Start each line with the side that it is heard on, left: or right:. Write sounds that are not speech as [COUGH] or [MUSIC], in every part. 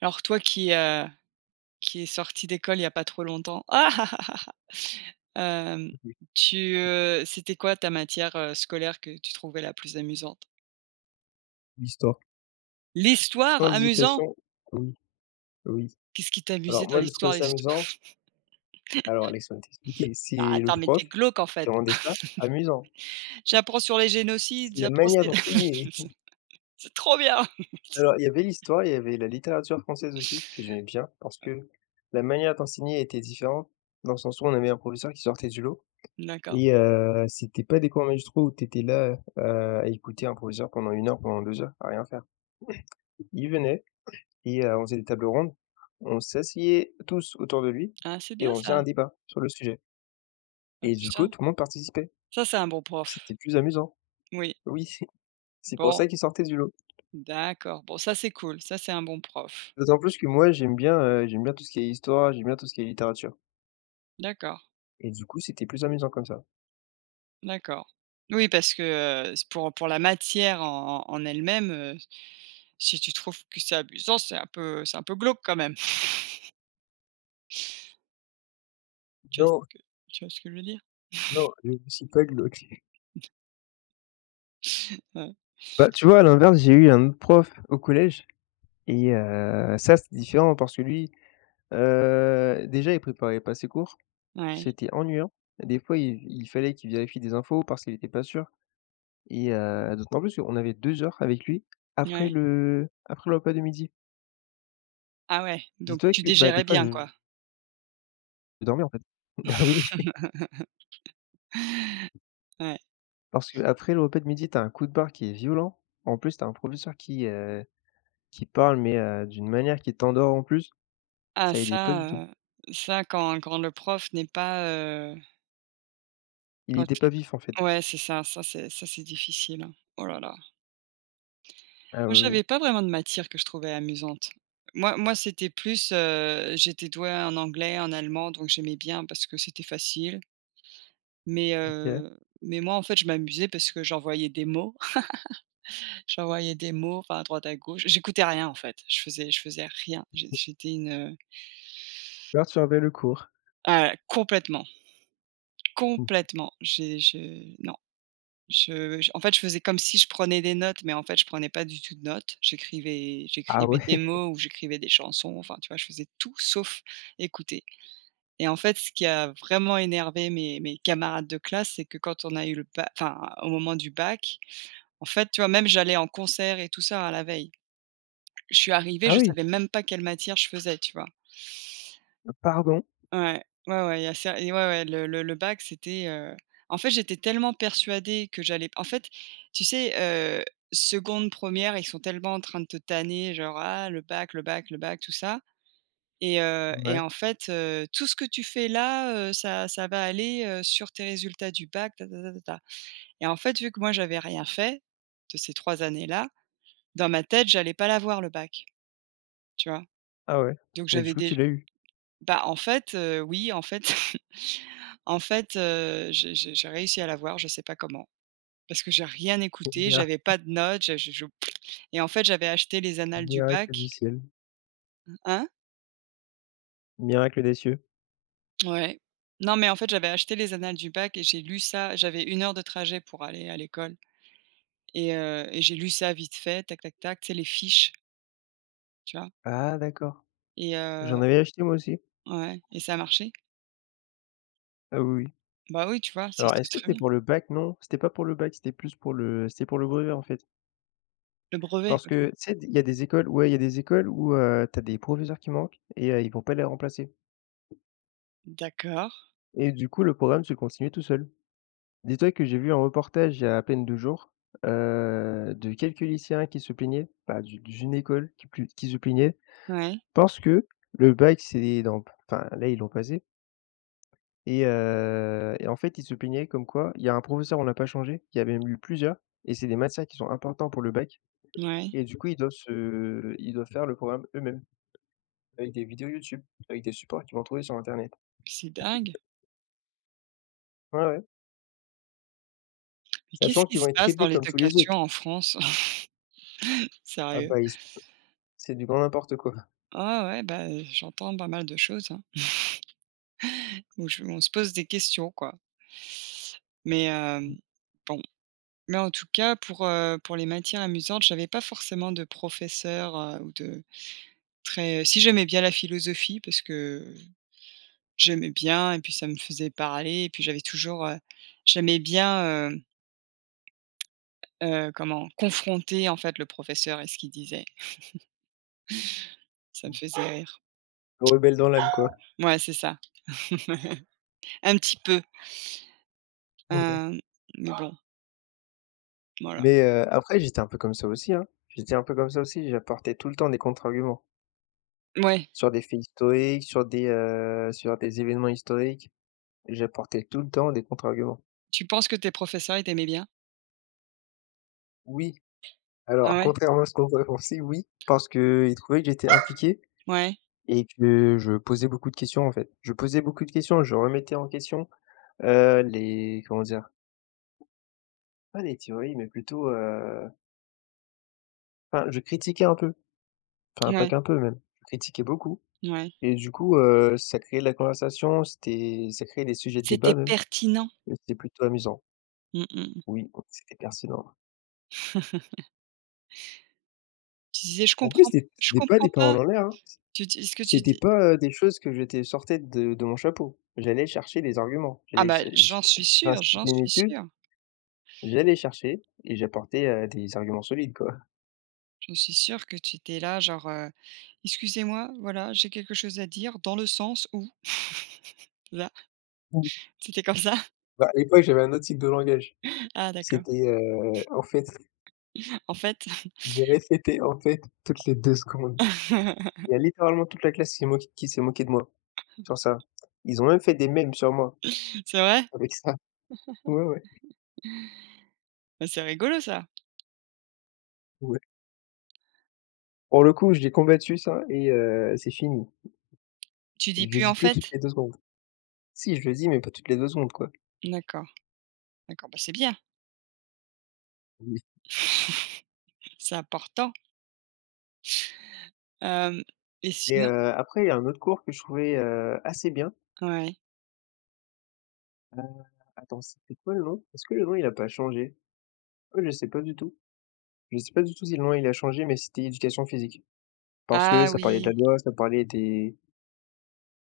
right: Alors toi qui est sorti d'école il y a pas trop longtemps. [LAUGHS] Ah ah ah ah ah!
left: Oui,
right: C'était quoi ta matière, scolaire que tu trouvais la plus amusante?
left: l'histoire.
right: L'histoire?
left: Sans
right: Amusant?
left: hésitation, oui, oui.
right: Qu'est-ce qui t'amusait
left: Alors
right: dans
left: moi, je trouvais
right: l'histoire?
left: ça
right: L'hist
left: amusant. Alors, laisse-moi t'expliquer.
right: [LAUGHS] ah
left: C'est le
right: attends, mais
left: prof
right: tu glauque en
left: qui
right: fait.
left: rendait ça amusant.
right: J'apprends sur les génocides,
left: C'est la
right: j'apprends
left: manière
right: c'est
left: d'enseigner. [LAUGHS]
right: [LAUGHS] c'est trop bien!
left: Alors, il y avait l'histoire, il y avait la littérature française aussi, que j'aimais bien, parce que la manière d'enseigner était différente, dans le sens où on avait un professeur qui sortait du lot.
right: D'accord.
left: Et c'était pas des cours magistraux où t'étais là, à écouter un professeur pendant 1 heure, pendant 2 heures, à rien faire. Il venait et on faisait des tables rondes. On s'asseyait tous autour de lui
right: Ah c'est
left: et
right: bien
left: on faisait
right: ça.
left: un débat sur le sujet
right: Ah bah
left: et du
right: ça
left: coup, tout le monde participait.
right: ça c'est un bon
left: C'était
right: prof.
left: plus amusant.
right: Oui.
left: Oui, [LAUGHS] c'est pour
right: Bon,
left: ça qu'il sortait du lot.
right: d'accord. Bon ça c'est cool, ça c'est un bon prof.
left: D'autant plus que moi, j'aime bien tout ce qui est histoire, j'aime bien tout ce qui est littérature
right: D'accord.
left: et du coup, c'était plus amusant comme ça.
right: D'accord. Oui, parce que, c'est pour la matière en elle-même, si tu trouves que c'est abusant, c'est un peu glauque quand même. [LAUGHS] Tu vois ce
left: Non,
right: que tu vois ce que je veux dire?
left: non, je ne suis pas glauque. [LAUGHS]
right: Heu,
left: Bah, tu vois, à l'inverse, j'ai eu un autre prof au collège et ça, c'est différent parce que lui, déjà, il préparait pas ses cours,
right: ouais,
left: c'était ennuyant. Des fois, il fallait qu'il vérifie des infos parce qu'il était pas sûr. Et d'autant plus qu'on avait 2 heures avec lui
right: ouais.
left: après le repas de midi.
right: Ah ouais, donc
left: Dis-toi
right: tu
left: que, bah, des
right: dégérais
left: fois je
right: bien, quoi?
left: dormais en fait. [LAUGHS] Ah oui,
right: [LAUGHS]
left: oui,
right: Ouais.
left: parce qu'après le repas de midi, t'as un coup de barre qui est violent. En plus, t'as un professeur qui parle mais d'une manière qui t'endort en plus,
right: Ah
left: ça aidait pas
right: ça,
left: du tout.
right: heu, ça quand le prof n'est pas,
left: Il
right: quand
left: était pas vif en fait.
right: ouais, c'est ça, ça c'est difficile, hein. Oh là là.
left: Ah
right: Moi,
left: oui,
right: j'avais
left: oui,
right: pas vraiment de matière que je trouvais amusante. Moi, c'était plus, j'étais douée en anglais, en allemand, donc j'aimais bien parce que c'était facile. Mais,
left: OK,
right: heu, mais moi, en fait, je m'amusais parce que j'envoyais des mots. [LAUGHS] J'envoyais des mots, enfin, à droite, à gauche. J'écoutais rien, en fait. Je faisais rien. J'étais une,
left: perturbait le cours.
right: ah, complètement,
left: Mmh.
right: complètement. J'ai je non. Je j en fait, je faisais comme si je prenais des notes, mais en fait, je prenais pas du tout de notes. J'écrivais
left: Ah
right: j'écrivais des
left: ouais? [LAUGHS]
right: mots ou j'écrivais des chansons, enfin, tu vois? Je faisais tout sauf écouter et en fait, ce qui a vraiment énervé mes camarades de classe, c'est que quand on a eu le bac, enfin, au moment du bac, en fait, tu vois? Même j'allais en concert et tout ça, à la veille. Je suis arrivée,
left: Ah
right: je
left: oui?
right: savais même pas quelle matière je faisais, tu vois?
left: Pardon?
right: Ouais, ouais, ouais, il y a ça et ouais, ouais, le bac, c'était, en fait, j'étais tellement persuadée que j'allais en fait, tu sais, heu, seconde, 1re, ils sont tellement en train de te tanner, genre: «Ah, le bac, le bac, le bac», tout ça et
left: Ouais.
right: en fait, tout ce que tu fais là, ça va aller, sur tes résultats du bac, ta ta ta ta ta et en fait, vu que moi, j'avais rien fait de ces 3 années-là, dans ma tête, j'allais pas l'avoir le bac, tu vois?
left: Ah ouais.
right: Donc
left: Mais du
right: j'avais
left: coup, tu
right: dé
left: l'as eu?
right: Bah, en fait, oui, en fait [LAUGHS] en fait, j'ai réussi à l'avoir, je sais pas comment, parce que j'ai rien écouté,
left: Mira
right: j'avais pas de notes, je et en fait, j'avais acheté les annales du
left: miracle
right: bac
left: du ciel.
right: hein?
left: Miracle des cieux.
right: Ouais. Non, mais en fait, j'avais acheté les annales du bac et j'ai lu ça, j'avais une heure de trajet pour aller à l'école et j'ai lu ça vite fait, tac, tac, tac, tu sais, les fiches, tu vois?
left: Ah d'accord.
right: Et
left: J'en
right: heu
left: avais acheté moi aussi.
right: ouais et ça a marché.
left: Ah oui, oui.
right: Bah, oui, tu vois? C'est
left: Alors,
right: c'est
left: est-ce que
right: très
left: c'était
right: bien.
left: pour le bac? Non, c'était pas pour le bac, c'était plus pour le c'était pour le brevet, en fait.
right: Le brevet,
left: Parce que,
right: OK.
left: tu sais, il y a des écoles ouais, il y a des écoles où, tu des professeurs qui manquent et ils vont pas les remplacer
right: D'accord.
left: et du coup, le programme se continue tout seul. Dis-toi que j'ai vu un reportage il y a à peine 2 jours, de quelques lycéens qui se plaignaient, bah, d'une école qui se plaignait
right: Ouais,
left: parce que le bac, c'est dans enfin, là, ils l'ont passé et en fait, ils se plaignaient comme quoi il y a un professeur, on l'a pas changé, il y avait même eu plusieurs et c'est des matières qui sont importants pour le bac.
right: ouais.
left: Et du coup, ils doivent faire le programme eux-mêmes, avec des vidéos YouTube, avec des supports qu'ils vont trouver sur internet.
right: C'est dingue.
left: Ouais, ouais,
right: Mais qu'est-ce
left: sachant
right: qui
left: qu'ils vont
right: se
left: être
right: passe dans
left: traités comme tous les
right: l'éducation
left: autres.
right: en France? [LAUGHS]
left: Ah
right: Sérieux.
left: bah, ils se c'est du grand n'importe quoi.
right: Ah ouais, bah, j'entends pas mal de choses, hein, où je on se pose des questions, quoi. Mais bon, mais en tout cas pour les matières amusantes, j'avais pas forcément de professeur, ou de très si j'aimais bien la philosophie parce que j'aimais bien et puis ça me faisait parler et puis j'avais toujours, j'aimais bien, comment? Confronter en fait le professeur et ce qu'il disait. Ça me faisait rire.
left: Le rebelle dans l'âme, quoi.
right: Ouais, c'est ça. [LAUGHS] Un petit peu.
left: Ouais.
right: Hem, mais bon, voilà.
left: Mais après j'étais un peu comme ça aussi, hein. J'étais un peu comme ça aussi, j'apportais tout le temps des contre-arguments
right: Ouais,
left: sur des faits historiques, sur des événements historiques. J'apportais tout le temps des contre-arguments.
right: tu penses que tes professeurs, ils t'aimaient bien?
left: Oui,
right: Ah
left: alors
right: ouais?
left: contrairement à ce qu'on pourrait penser, oui, parce qu'ils trouvaient que j'étais impliqué.
right: Ouais,
left: Et que je posais beaucoup de questions, en fait. Je posais beaucoup de questions, je remettais en question, les comment dire? Pas les théories, mais plutôt, enfin, je critiquais un peu, enfin, pas
right: ouais,
left: qu'un peu même, je critiquais beaucoup
right: ouais.
left: et du coup, ça créait de la conversation, c'était ça créait des sujets de
right: C'était
left: débat même
right: pertinent?
left: et c'était plutôt amusant.
right: Mmh mh.
left: Oui, c'était pertinent.
right: Tu disais:
left: En plus, c'était
right: je
left: c'était pas
right: comprends
left: des
right: pas».
left: paroles en l'air, hein.
right: Tu dis ce que tu
left: C'était
right: dis
left: pas, des choses que je te sortais de mon chapeau. J'allais chercher des arguments.
right: ah
left: J'allais
right: bah,
left: ch ch
right: j'en suis
left: enfin,
right: sûre, j'en
left: c'était une
right: suis
left: étude.
right: sûre.
left: J'allais chercher et j'apportais, des arguments solides, quoi.
right: J'en suis sûre que tu étais là genre, «Excusez-moi, voilà, j'ai quelque chose à dire dans le sens où», là.
left: Mmh.
right: C'était comme ça? [LAUGHS]
left: Bah, à l'époque, j'avais un autre type de langage.
right: Ah d'accord.
left: C'était, en fait,
right: En fait
left: [LAUGHS] je répétais «en fait» toutes les 2 secondes.
right: [LAUGHS]
left: Il y a littéralement toute la classe qui s'est moquée de moi, sur ça. Ils ont même fait des mèmes sur moi,
right: c'est vrai?
left: avec ça. [LAUGHS] Ouais, ouais,
right: Bah, c'est rigolo ça.
left: ouais. Pour le coup, je l'ai combattu ça et c'est fini.
right: Tu dis
left: Je le
right: plus
left: dis
right: «en
left: plus toutes
right: fait»?
left: les 2 secondes. Si, je le dis, mais pas toutes les 2 secondes, quoi.
right: D'accord, d'accord, bah, c'est bien.
left: Oui.
right: [LAUGHS] C'est important. Hem et
left: Et
right: sinon
left: après, il y a un autre cours que je trouvais, assez bien.
right: ouais.
left: Heu, attends, c'était quoi le nom? Est-ce que le nom, il a pas changé? Ouais, je sais pas du tout. Je sais pas du tout si le nom il a changé, mais c'était éducation physique. Parce que
right: Ah
left: ça parlait de la
right: oui,
left: loi,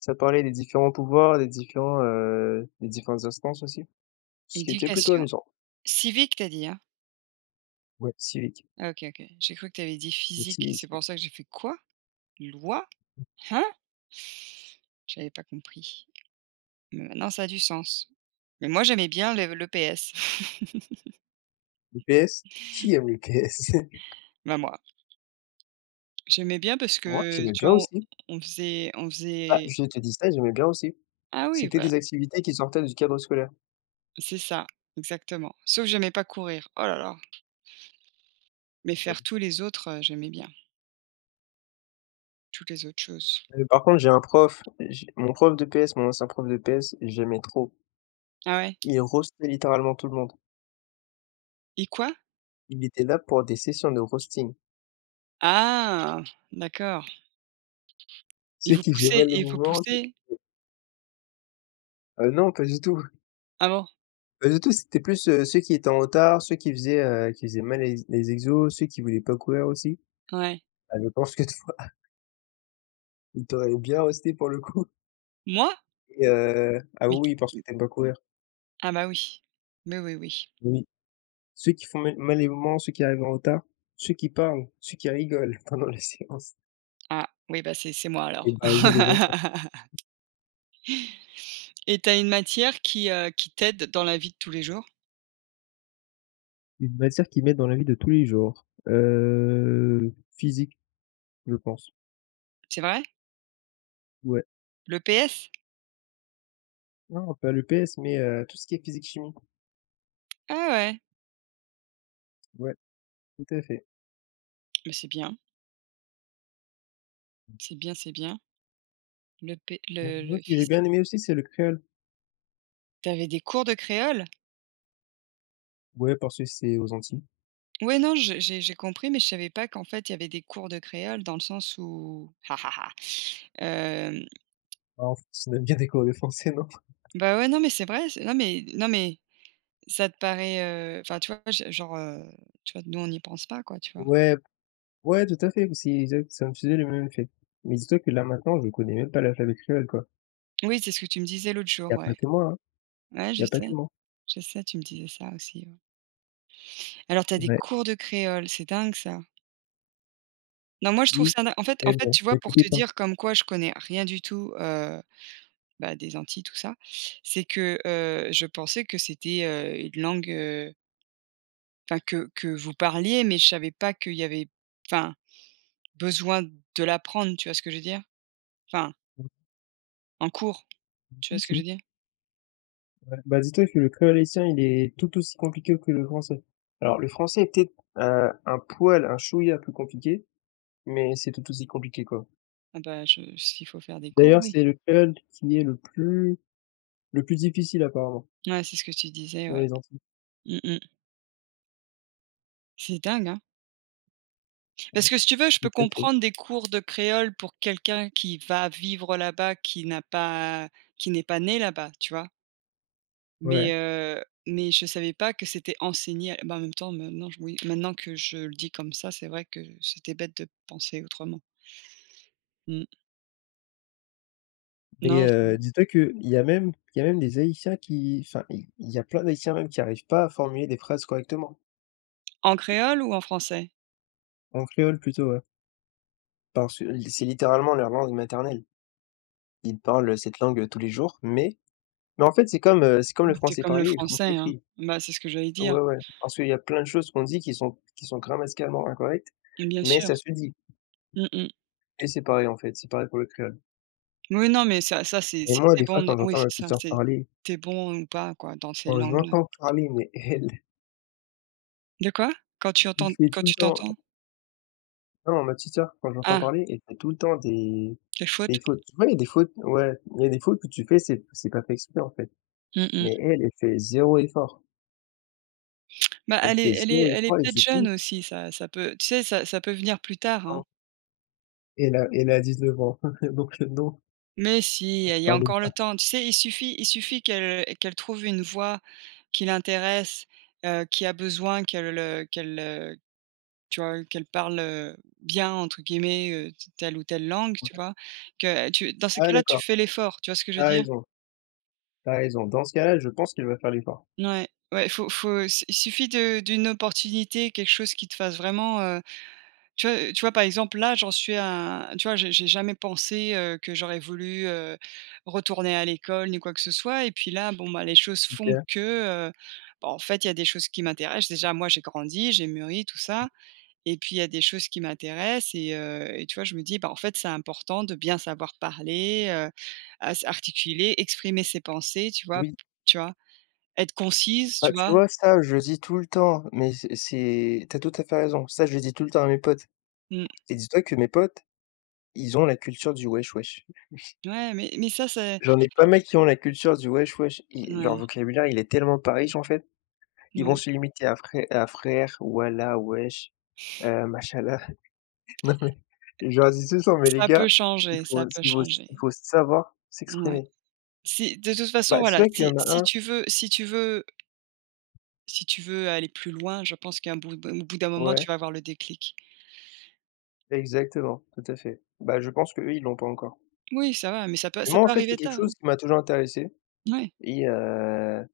left: ça parlait des différents pouvoirs, des différentes instances aussi. Ce qui était plutôt
right: éducation
left: amusant.
right: civique, tu as dit, hein?
left: Ouais, civique,
right: Ah OK, OK. J'ai cru que tu avais dit
left: le
right: physique, c'est
left: civisme,
right: pour ça que j'ai fait: «Quoi? Loi? Hein?» J'avais pas compris, mais maintenant ça a du sens. Mais moi j'aimais bien le l'EPS. [LAUGHS]
left: le PS, qui aime le PS? [LAUGHS]
right: Bah, moi, j'aimais bien parce
left: Moi,
right: que,
left: j'aimais
right: tu
left: bien
right: vois, on
left: aussi.
right: on faisait on
left: Bah,
right: faisait
left: je te dis ça, j'aimais bien aussi.
right: ah oui,
left: C'était
right: voilà,
left: des activités qui sortaient du cadre scolaire.
right: c'est ça, exactement. Sauf j'aimais pas courir, oh là là, mais faire tous les autres, j'aimais bien, toutes les autres choses.
left: Par contre, j'ai mon prof de PS, mon ancien prof de PS, j'aimais trop.
right: Ah ouais?
left: Il roastait littéralement tout le monde.
right: Et quoi?
left: Il était là pour des sessions de roasting.
right: Ah! D'accord et
left: Ceux
right: vous
left: qui faisaient
right: poussez
left: mal les
right: et vous
left: mouvements?
right: poussez?
left: Non, pas du tout,
right: Ah bon?
left: pas du tout, c'était plus, ceux qui étaient en retard, ceux qui faisaient mal les exos, ceux qui voulaient pas courir aussi.
right: Ouais.
left: Ah, je pense que toi, [LAUGHS] il t'aurait bien resté pour le coup
right: Moi?
left: et ah
right: Mais
left: oui, parce que tu aimes pas courir.
right: ah bah oui. Mais oui, oui.
left: Oui, ceux qui font mal les mouvements, ceux qui arrivent en retard, ceux qui parlent, ceux qui rigolent [LAUGHS] pendant la séance
right: Ah oui, bah, c'est moi
left: et
right: alors.
left: bah, ils faisaient des
right: [LAUGHS]
left: matières
right: Et t'as une matière qui t'aide dans la vie de tous les jours?
left: une matière qu'ils mettent dans la vie de tous les jours, physique, je pense.
right: C'est vrai?
left: Ouais,
right: Le L'EPS?
left: non, pas l'EPS, mais tout ce qui est physique chimie.
right: Ah ouais.
left: Ouais, tout à fait.
right: Mais c'est bien, c'est bien, c'est bien. Le P
left: Il y a un
right: le
left: autre que j'ai
right: physique
left: bien aimé aussi, c'est le créole.
right: tu des cours de créole?
left: Ouais, parce que c'est aux Antilles.
right: Ouais, non, je j'ai compris, mais je savais pas qu'en fait, il y avait des cours de créole dans le sens où, [LAUGHS] ha, ha, ha. Euh,
left: Ah, en France, on aime bien [LAUGHS] décorer les français, non?
right: Bah, ouais, non, mais c'est vrai, c'est non, mais non, mais ça te paraît, enfin, tu vois, je genre, tu vois, nous, on n'y pense pas, quoi, tu vois?
left: Ouais, ouais, tout à fait, c'est exact, ça me faisait le même effet. Mais dis-toi que là, maintenant, je connais même pas l'alphabet créole, quoi.
right: Oui, c'est ce que tu me disais l'autre
left: Il y
right: jour,
left: a pas
right: ouais.
left: que moi, hein,
right: Ouais,
left: il y a pas que moi.
right: je sais, tu me disais ça aussi, ouais. Alors, tu as des
left: Ouais,
right: cours de créole, c'est dingue ça. Non, moi, je trouve
left: oui,
right: ça din en fait en
left: mais
right: fait,
left: bon,
right: tu vois, pour
left: n'écoutez
right: te
left: pas.
right: dire comme quoi je connais rien du tout, bah, des Antilles, tout ça, c'est que, je pensais que c'était, une langue, enfin, que vous parliez, mais je savais pas qu'il y avait, enfin, besoin de l'apprendre, tu vois ce que je veux dire? Enfin en cours, tu vois ce que je
left: Si.
right: veux dire?
left: Ouais. Bah, dis-toi que le créole haïtien, il est tout aussi compliqué que le français. Alors, le français est peut-être, un poil, un chouïa plus compliqué, mais c'est tout aussi compliqué, quoi.
right: Ah bah, je s'il faut faire des cours,
left: D'ailleurs,
right: oui.
left: c'est le créole qui est le plus difficile apparemment.
right: Ouais, c'est ce que tu disais,
left: Dans
right: ouais.
left: les Antilles,
right: Mmh mh. C'est dingue, hein? Parce
left: ouais,
right: que si tu veux, je
left: tout
right: peux
left: à fait,
right: comprendre des cours de créole pour quelqu'un qui va vivre là-bas, qui n'a pas qui n'est pas né là-bas, tu vois? Mais
left: ouais.
right: heu, mais je savais pas que c'était enseigné à- bah, en même temps, maintenant, oui, maintenant que je le dis comme ça, c'est vrai que c'était bête de penser autrement. Mmh.
left: Mais
right: Non, c'est vrai.
left: dis-toi qu'il y a même des Haïtiens qui enfin, il y a plein d'Haïtiens même qui arrivent pas à formuler des phrases correctement,
right: En créole ou en français?
left: en créole plutôt, ouais. Parce que l c'est littéralement leur langue maternelle. Ils parlent cette langue, tous les jours, mais en fait, c'est comme le
right: Bah, c'est
left: français
right: comme le
left: parlé et le français
right: français, hein?
left: écrit.
right: Bah, c'est ce que j'allais dire.
left: Ouais, ouais, parce qu'il y a plein de choses qu'on dit qui sont grammaticalement incorrectes,
right: Bien
left: mais
right: sûr.
left: ça se dit
right: Mmh mh.
left: et c'est pareil, en fait, c'est pareil pour le créole.
right: Oui, non, mais ça, c'est
left: Et
right: si
left: moi,
right: tu
left: des
right: bon
left: fois,
right: dans
left: quand
right: oui,
left: j'entends
right: c'est
left: ma petite
right: ça,
left: sœur
right: c'est
left: parler,
right: t'es bon ou pas, quoi, dans ces
left: quand je
right: langues-là.
left: l'entends parler, mais elle,
right: De quoi? Quand tu
left: [LAUGHS] il
right: entends
left: fait
right: quand
left: tout le
right: tu
left: temps.
right: t'entends?
left: Non, non, ma petite sœur, quand j'entends
right: Ah,
left: parler, elle fait tout le temps
right: les fautes?
left: des fautes. Tu vois, il y a des fautes ouais, il y a des fautes que tu fais, c'est pas fait exprès, en fait.
right: Mmh mh.
left: Mais elle, elle fait zéro effort.
right: Bah,
left: Elle fait zéro
right: elle est
left: effort et
right: peut-être
left: du
right: jeune
left: coup,
right: aussi, ça peut tu sais, ça peut venir plus tard, hein.
left: non. Elle a 19 ans, [LAUGHS] donc non,
right: Mais si,
left: ça se
right: il y a
left: pardonne
right: encore le
left: pas.
right: temps. Tu sais, il suffit qu'elle trouve une voix qui l'intéresse, qui a besoin qu'elle, qu'elle, tu vois, qu'elle parle, «bien» entre guillemets, telle ou telle langue,
left: Ouais.
right: tu vois? Que tu dans ces
left: Ah
right: cas-là, tu
left: d'accord,
right: fais l'effort, tu vois ce que je
left: tu
right: veux dire?
left: raison, tu raison. Dans ce cas-là, je pense qu'elle va faire l'effort.
right: Ouais, ouais, faut faut s il suffit de d'une opportunité, quelque chose qui te fasse vraiment, tu vois, par exemple, là, j'en suis à tu vois, j'ai jamais pensé, que j'aurais voulu, retourner à l'école ni quoi que ce soit et puis là, bon, bah, les choses font
left: OK.
right: que, bah, en fait, il y a des choses qui m'intéressent. Déjà, moi, j'ai grandi, j'ai mûri, tout ça et puis il y a des choses qui m'intéressent et tu vois, je me dis: «Bah, en fait, c'est important de bien savoir parler, à s articuler, exprimer ses pensées», tu vois?
left: Oui.
right: Tu vois? Être concise, tu
left: Bah, tu
right: vois?
left: vois, ça, je le dis tout le temps, mais c'est tu tout à fait raison. Ça, je le dis tout le temps à mes potes
right: Mmh.
left: et dis-toi que mes potes, ils ont la culture du wesh wesh.
right: Ouais, mais ça, c'est
left: J'en ai pas mal qui ont la culture du wesh wesh, i leur
right: ouais,
left: vocabulaire, il est tellement pas riche en fait. Ils vont
right: ouais.
left: se limiter à frère, wallah, wesh, machallah. [LAUGHS] Non mais je leur dis tout ça, «Mais les
right: Ça peut
left: gars, il
right: changer,
left: faut
right: ça peut
left: il faut il
right: changer.
left: faut savoir
right: Ouais.
left: s'exprimer».
right: Si de toute façon,
left: Bah, c'est
right: voilà,
left: vrai qu'il y
right: si
left: en a
right: si
left: un
right: tu veux si tu veux si tu veux aller plus loin, je pense qu'à un bout au bout d'un moment, tu
left: ouais,
right: vas avoir le déclic.
left: exactement, tout à fait. Bah, je pense qu'eux, ils l'ont pas encore.
right: Oui, ça va, mais
left: Mais
right: ça
left: moi, en
right: peut
left: fait, c'est
right: arriver
left: quelque
right: tard,
left: chose
right: hein.
left: qui m'a toujours intéressé
right: Ouais,
left: et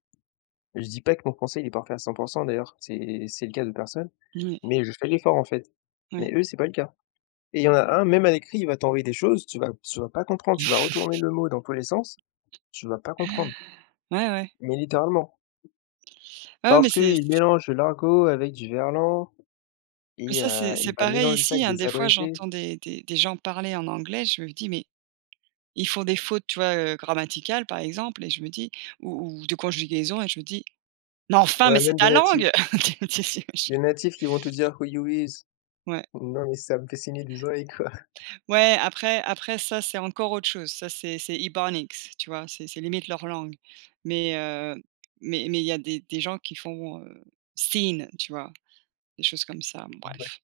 left: je dis pas que mon français, il est parfait à 100% d'ailleurs, c'est le cas de personne,
right: ouais,
left: mais je fais l'effort en fait.
right: ouais.
left: Mais eux, c'est pas le cas. Et il y en a un, même à l'écrit, il va t'envoyer des choses, tu vas pas comprendre, tu vas
right: [LAUGHS]
left: retourner le mot dans tous les sens, tu vas pas comprendre,
right: Ouais, ouais.
left: mais littéralement.
right: Ah ouais, mais
left: Parce que
right: c'est
left: il mélange l'argot avec du verlan
right: mais
left: et
right: ça, c'est
left: il va
right: pareil
left: mélanger ça
right: ici,
left: avec
right: hein.
left: des
right: Des fois,
left: abrégés.
right: j'entends des gens parler en anglais, je me dis: «Mais ils font des fautes», tu vois, grammaticales, par exemple et je me dis ou de conjugaison et je me dis: Mais enfin, mais
left: Ouais,
right: c'est
left: même
right: ta langue! [LAUGHS] Tu sais, je
left: des natifs qui vont te dire: «Who you is?»
right: ouais.
left: Non mais ça me fait saigner des oreilles, quoi.
right: Ouais, après après ça, c'est encore autre chose. Ça, c'est hibernics, tu vois? C'est limite leur langue. Mais heu, mais mais il y a des gens qui font, scene, tu vois? Des choses comme ça, bon
left: [LAUGHS]
right: bref.
left: Ouais.